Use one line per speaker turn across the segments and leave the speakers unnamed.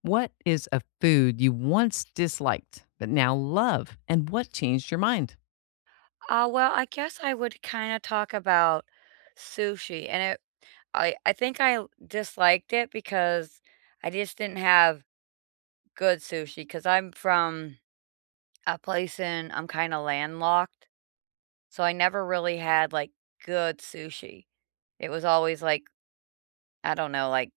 What is a food you once disliked but now love, and what changed your mind?
I guess I would kind of talk about sushi, and it, I think disliked it because I just didn't have good sushi. Because I'm from a place in I'm kind of landlocked, so I never really had like good sushi. It was always like I don't know, like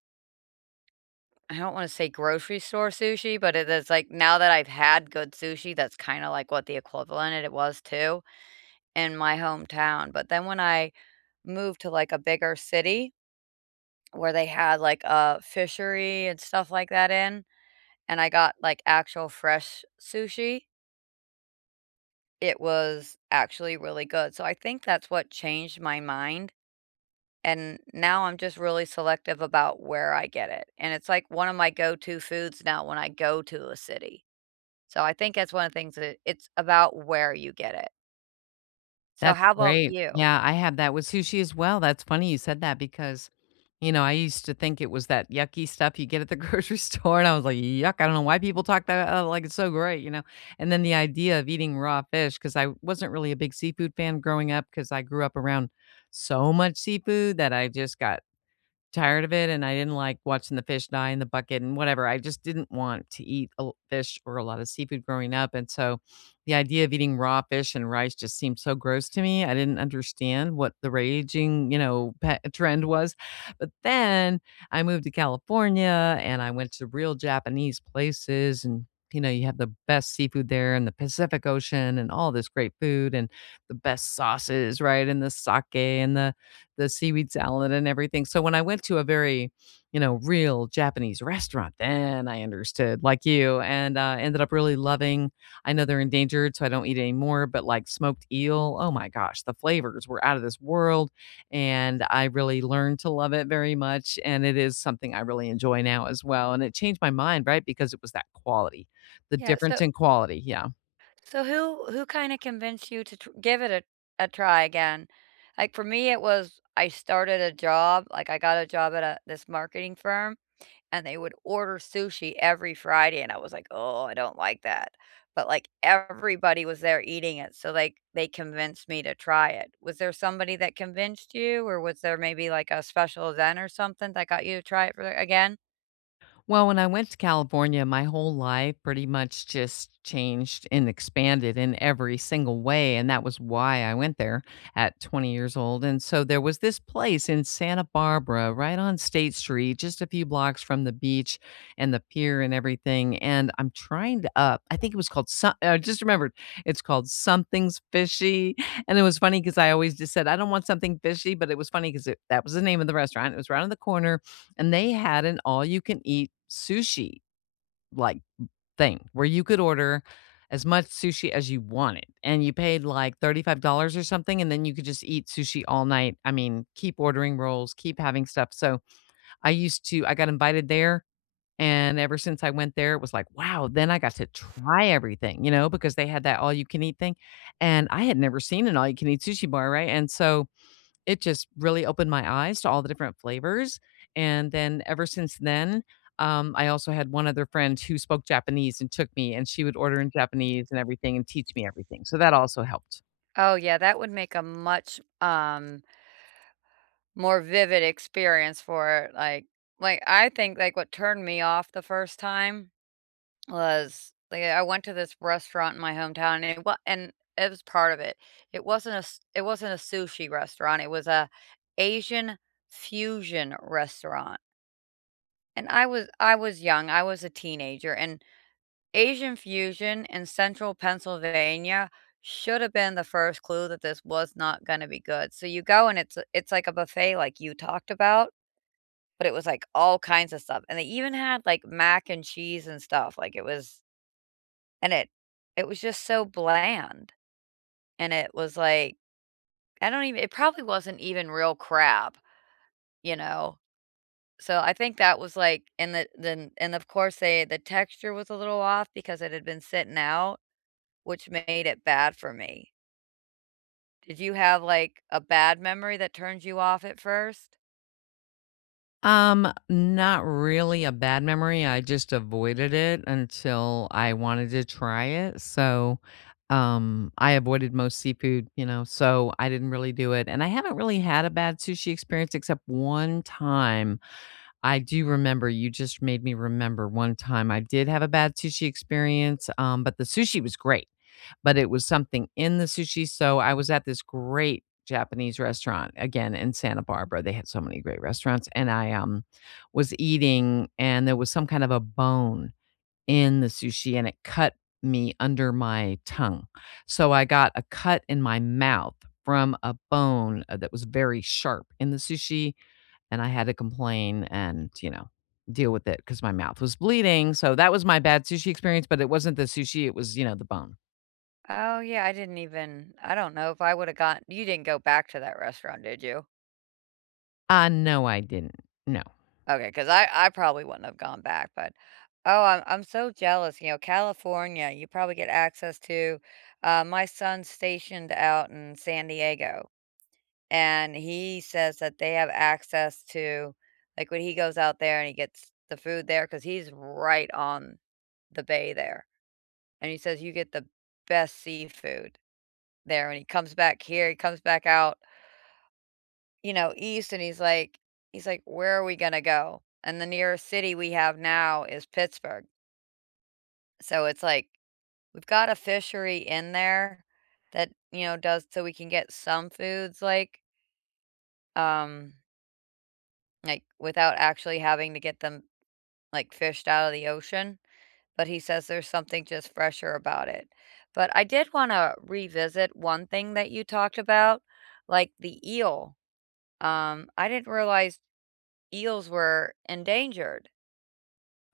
I don't want to say grocery store sushi, but it is like now that I've had good sushi, that's kind of like what the equivalent it was to in my hometown. But then when I moved to like a bigger city, where they had, like, a fishery and stuff like that and I got, like, actual fresh sushi. It was actually really good, so I think that's what changed my mind, and now I'm just really selective about where I get it, and it's, like, one of my go-to foods now when I go to a city. So I think that's one of the things that it's about where you get it. So
That's
how about
great.
you?
Yeah, I have that with sushi as well. That's funny you said that because, you know, I used to think it was that yucky stuff you get at the grocery store, and I was like, "Yuck!" I don't know why people talk that like it's so great, you know. And then the idea of eating raw fish because I wasn't really a big seafood fan growing up because I grew up around so much seafood that I just got tired of it, and I didn't like watching the fish die in the bucket and whatever. I just didn't want to eat a l fish or a lot of seafood growing up, and so the idea of eating raw fish and rice just seemed so gross to me. I didn't understand what the raging, you know, pa trend was, but then I moved to California, and I went to real Japanese places, and, you know, you have the best seafood there in the Pacific Ocean and all this great food and the best sauces, right, and the sake and the seaweed salad and everything. So when I went to a very, you know, real Japanese restaurant, then I understood, like you, and ended up really loving. I know they're endangered, so I don't eat anymore, but like smoked eel, oh my gosh, the flavors were out of this world. And I really learned to love it very much. And it is something I really enjoy now as well. And it changed my mind, right? Because it was that quality, the
Yeah,
difference
so
in quality. Yeah.
So who who kind of convinced you to give it a try again? Like for me, it was I started a job. Like I got a job at this marketing firm, and they would order sushi every Friday, and I was like, oh, I don't like that. But like everybody was there eating it, so like they convinced me to try it. Was there somebody that convinced you, or was there maybe like a special event or something that got you to try it again?
Well, when I went to California, my whole life pretty much just changed and expanded in every single way. And that was why I went there at 20 years old. And so there was this place in Santa Barbara, right on State Street, just a few blocks from the beach and the pier and everything. And I'm trying to, I think it was called, some, I just remembered it's called Something's Fishy. And it was funny because I always just said, I don't want something fishy, but it was funny because that was the name of the restaurant. It was right on the corner and they had an all you can eat sushi like thing where you could order as much sushi as you wanted and you paid like $35 or something and then you could just eat sushi all night. I mean, keep ordering rolls, keep having stuff. So, I used to I got invited there and ever since I went there, it was like, wow, then I got to try everything, you know, because they had that all you can eat thing. And I had never seen an all you can eat sushi bar, right? And so it just really opened my eyes to all the different flavors, and then ever since then, I also had one other friend who spoke Japanese and took me, and she would order in Japanese and everything and teach me everything, so that also helped.
Oh yeah, that would make a much more vivid experience for it, like, I think, like, what turned me off the first time was, like, I went to this restaurant in my hometown, and it wa and it was part of it. It wasn't a s It wasn't a sushi restaurant, it was a Asian fusion restaurant, and I was young, I was a teenager, and Asian fusion in central Pennsylvania should've been the first clue that this was not gonna be good, so you go and it's like a buffet like you talked about, but it was, like, all kinds of stuff, and they even had, like, mac and cheese and stuff, like, and it it was just so bland, and it was, like, I don't even it probably wasn't even real crab, you know? So, I think that was, like, and the then and of course, the texture was a little off because it had been sitting out, which made it bad for me. Did you have, like, a bad memory that turned you off at first?
Not really a bad memory, I just avoided it until I wanted to try it, so, I avoided most seafood, you know, so I didn't really do it, and I haven't really had a bad sushi experience except one time. I do remember you just made me remember one time I did have a bad sushi experience, but the sushi was great but it was something in the sushi. So I was at this great Japanese restaurant again in Santa Barbara. They had so many great restaurants, and I was eating, and there was some kind of a bone in the sushi, and it cut me under my tongue. So I got a cut in my mouth from a bone that was very sharp in the sushi, and I had to complain and, you know, deal with it because my mouth was bleeding. So that was my bad sushi experience, but it wasn't the sushi; it was, you know, the bone.
Oh, yeah, I didn't even I don't know if I woulda gotten. You didn't go back to that restaurant, did you?
No, I didn't. No.
Okay, because I probably wouldn't have gone back, but oh, I'm so jealous, you know, California, you probably get access to my son's stationed out in San Diego, and he says that they have access to like, when he goes out there and he gets the food there because he's right on the bay there, and he says, "You get the best seafood there," and he comes back here, he comes back out you know, east and he's like, "Where are we gonna go?" And the nearest city we have now is Pittsburgh. So it's like we've got a fishery in there that, you know, does so we can get some foods um like without actually having to get them like fished out of the ocean. But he says there's something just fresher about it. But I did want to revisit one thing that you talked about, like the eel. I didn't realize eels were endangered.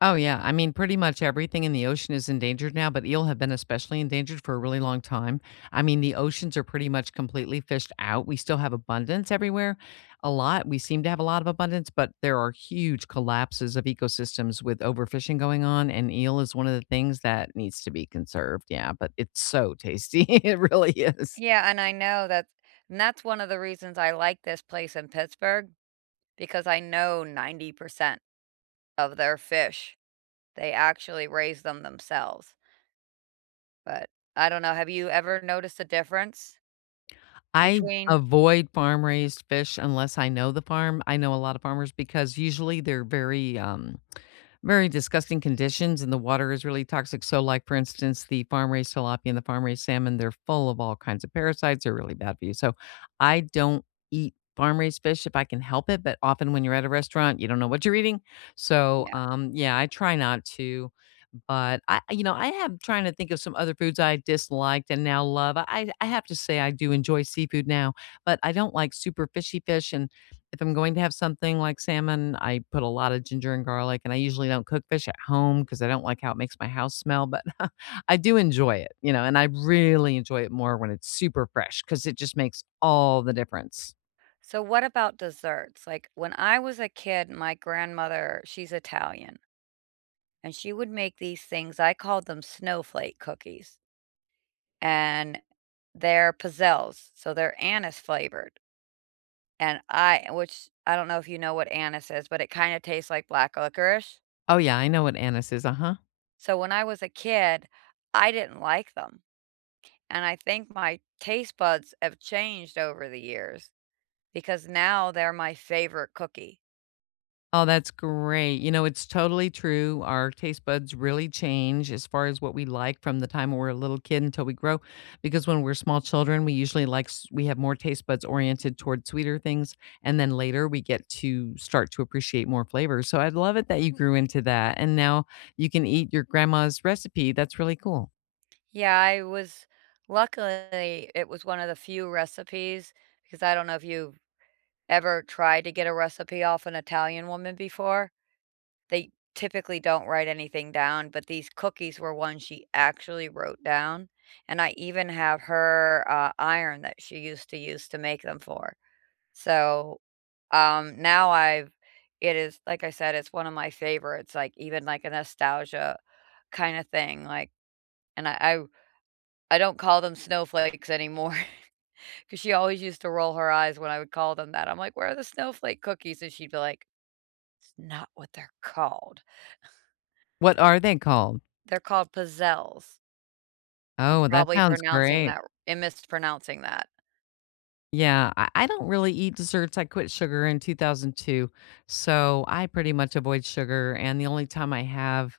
Oh, yeah. I mean, pretty much everything in the ocean is endangered now, but eel have been especially endangered for a really long time. I mean, the oceans are pretty much completely fished out. We still have abundance everywhere, a lot. We seem to have a lot of abundance, but there are huge collapses of ecosystems with overfishing going on, and eel is one of the things that needs to be conserved. Yeah, but it's so tasty. It really is.
Yeah, and I know that, and that's one of the reasons I like this place in Pittsburgh because I know 90% of their fish, they actually raise them themselves. But I don't know, have you ever noticed a difference
I
between?
avoid farm raised fish unless I know the farm. I know a lot of farmers because usually they're very, very disgusting conditions and the water is really toxic. So, like for instance, the farm raised tilapia and the farm raised salmon, they're full of all kinds of parasites. They're really bad for you. So, I don't eat farm raised fish if I can help it. But often when you're at a restaurant, you don't know what you're eating. So,
Yeah.
yeah, I try not to. But I you know, I am trying to think of some other foods I disliked and now love. I have to say I do enjoy seafood now, but I don't like super fishy fish, and if I'm going to have something like salmon, I put a lot of ginger and garlic, and I usually don't cook fish at home because I don't like how it makes my house smell, but I do enjoy it, you know, and I really enjoy it more when it's super fresh because it just makes all the difference.
So what about desserts? Like when I was a kid, my grandmother, she's Italian, and she would make these things. I called them snowflake cookies, and they're pizzelles, so they're anise flavored. And I Which I don't know if you know what anise is, but it kinda tastes like black licorice.
Oh, yeah, I know what anise is, uh-huh.
So when I was a kid, I didn't like them, and I think my taste buds have changed over the years because now they're my favorite cookie.
Oh, that's great. You know, it's totally true. Our taste buds really change as far as what we like from the time we're a little kid until we grow. Because when we're small children, we usually like, we have more taste buds oriented toward sweeter things. And then later we get to start to appreciate more flavors. So I love it that you grew into that. And now you can eat your grandma's recipe. That's really cool.
Yeah, I was luckily, it was one of the few recipes because I don't know if you've ever tried to get a recipe off an Italian woman before. They typically don't write anything down, but these cookies were ones she actually wrote down, and I even have her, iron that she used to use to make them for. So, now I've it is like I said, it's one of my favorites, like, even, like, a nostalgia kinda thing, like, and I don't call them snowflakes anymore because she always used to roll her eyes when I would call them that. I'm like, "Where are the snowflake cookies?" And she'd be like, "It's not what they're called.
What are they called?
They're called pizzelles. I'm
Oh, that
probably
sounds
pronouncing
great.
that and mispronouncing that."
Yeah, I don't really eat desserts. I quit sugar in 2002. So I pretty much avoid sugar. And the only time I have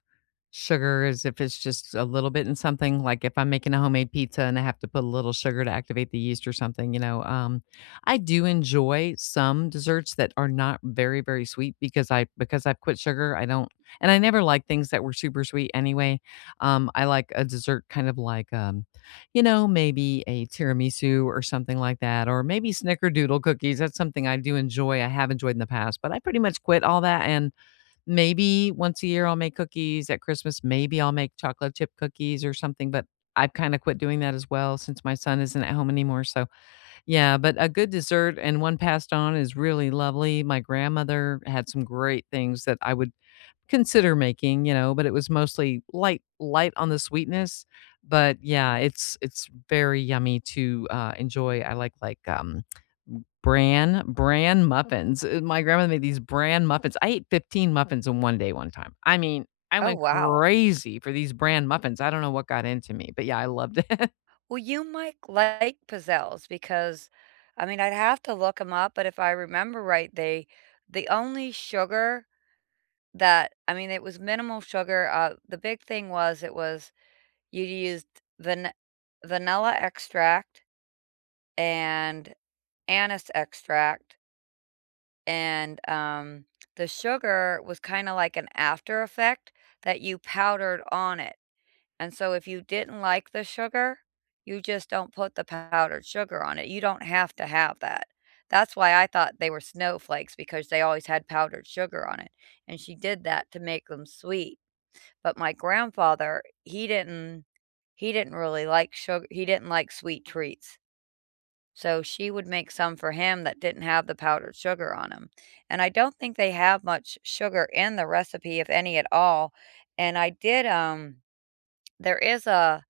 sugar is if it's just a little bit in something, like if I'm making a homemade pizza and I have to put a little sugar to activate the yeast or something, you know. I do enjoy some desserts that are not very, very sweet because I've quit sugar. I don't and I never like things that were super sweet anyway. I like a dessert kind of like you know, maybe a tiramisu or something like that, or maybe snickerdoodle cookies. That's something I do enjoy. I have enjoyed in the past, but I pretty much quit all that. And maybe once a year I'll make cookies at Christmas. Maybe I'll make chocolate chip cookies or something, but I've kind of quit doing that as well since my son isn't at home anymore. So, yeah, but a good dessert and one passed on is really lovely. My grandmother had some great things that I would consider making, you know, but it was mostly light on the sweetness, but yeah, it's very yummy to, enjoy. I like, bran muffins. My grandmother made these bran muffins. I ate 15 muffins in one day one time. I mean, I
Oh,
went
wow.
crazy for these bran muffins. I don't know what got into me, but yeah, I loved it.
Well, you might like pizzelles because, I mean, I'd have to look them up, but if I remember right, the only sugar that I mean, it was minimal sugar. The big thing was it was you used van vanilla extract and anise extract, and the sugar was kind of like an after effect that you powdered on it. And so if you didn't like the sugar, you just don't put the powdered sugar on it. You don't have to have that. That's why I thought they were snowflakes because they always had powdered sugar on it. And she did that to make them sweet. But my grandfather, he didn't really like sugar. He didn't like sweet treats. So she would make some for him that didn't have the powdered sugar on them. And I don't think they have much sugar in the recipe if any at all. And I did there is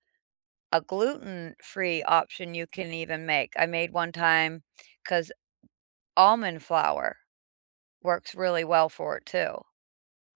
a gluten-free option you can even make. I made one time because almond flour works really well for it too.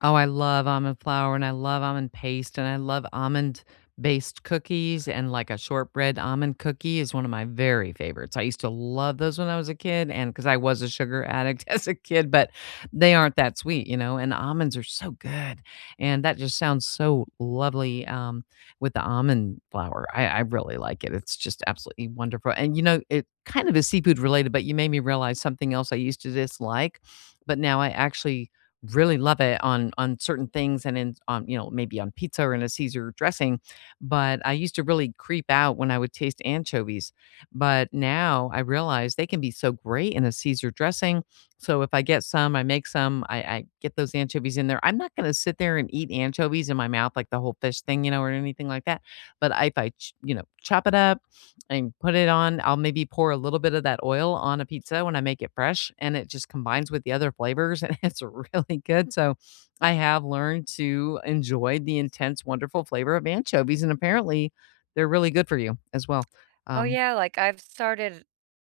Oh, I love almond flour, and I love almond paste, and I love almond-based cookies, and, like, a shortbread almond cookie is one of my very favorites. I used to love those when I was a kid and because I was a sugar addict as a kid, but they aren't that sweet, you know, and almonds are so good, and that just sounds so lovely, with the almond flour. I really like it. It's just absolutely wonderful, and, you know, it kind of is seafood related, but you made me realize something else I used to dislike, but now I actually really love it on certain things and in on, you know, maybe on pizza or in a Caesar dressing, but I used to really creep out when I would taste anchovies, but now I realize they can be so great in a Caesar dressing. So if I get some, I make some, I get those anchovies in there. I'm not going to sit there and eat anchovies in my mouth like the whole fish thing, you know, or anything like that, but if I ch- you know, chop it up and put it on. I'll maybe pour a little bit of that oil on a pizza when I make it fresh, and it just combines with the other flavors, and it's really good. So I have learned to enjoy the intense, wonderful flavor of anchovies, and apparently they're really good for you as well.
Oh,
Um,
yeah, like, I've started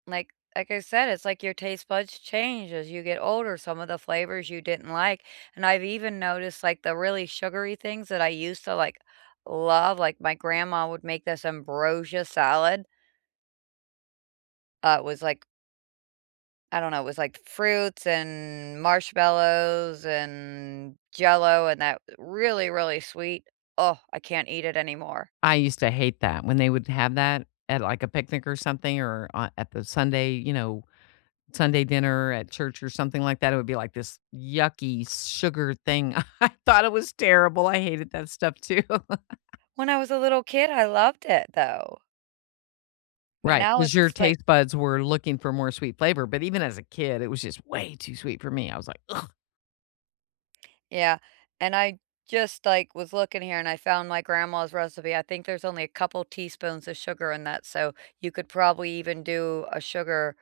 like like I said, it's like your taste buds change as you get older, some of the flavors you didn't like, and I've even noticed, like, the really sugary things that I used to, like, love, like, my grandma would make this ambrosia salad, it was, like, I don't know, it was like fruits and marshmallows and jello and that really, really sweet. Oh, I can't eat it anymore.
I used to hate that when they would have that at like a picnic or something, or on, at the Sunday, you know, Sunday dinner at church or something like that. It would be like this yucky sugar thing. I thought it was terrible. I hated that stuff too.
When I was a little kid, I loved it though. But
Right,
now
because your
it's like,
taste buds were looking for more sweet flavor, but even as a kid, it was just way too sweet for me. I was like, "Ugh,
yeah. And I just like was looking here and I found my grandma's recipe. I think there's only a couple teaspoons of sugar in that. So you could probably even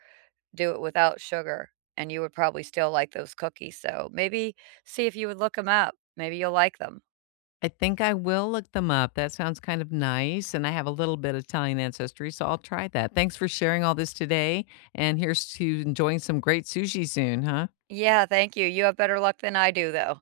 do it without sugar. And you would probably still like those cookies. So maybe see if you would look them up. Maybe you'll like them.
I think I will look them up. That sounds kind of nice, and I have a little bit of Italian ancestry, so I'll try that." Thanks for sharing all this today, and here's to enjoying some great sushi soon, huh?
Yeah, thank you. You have better luck than I do, though.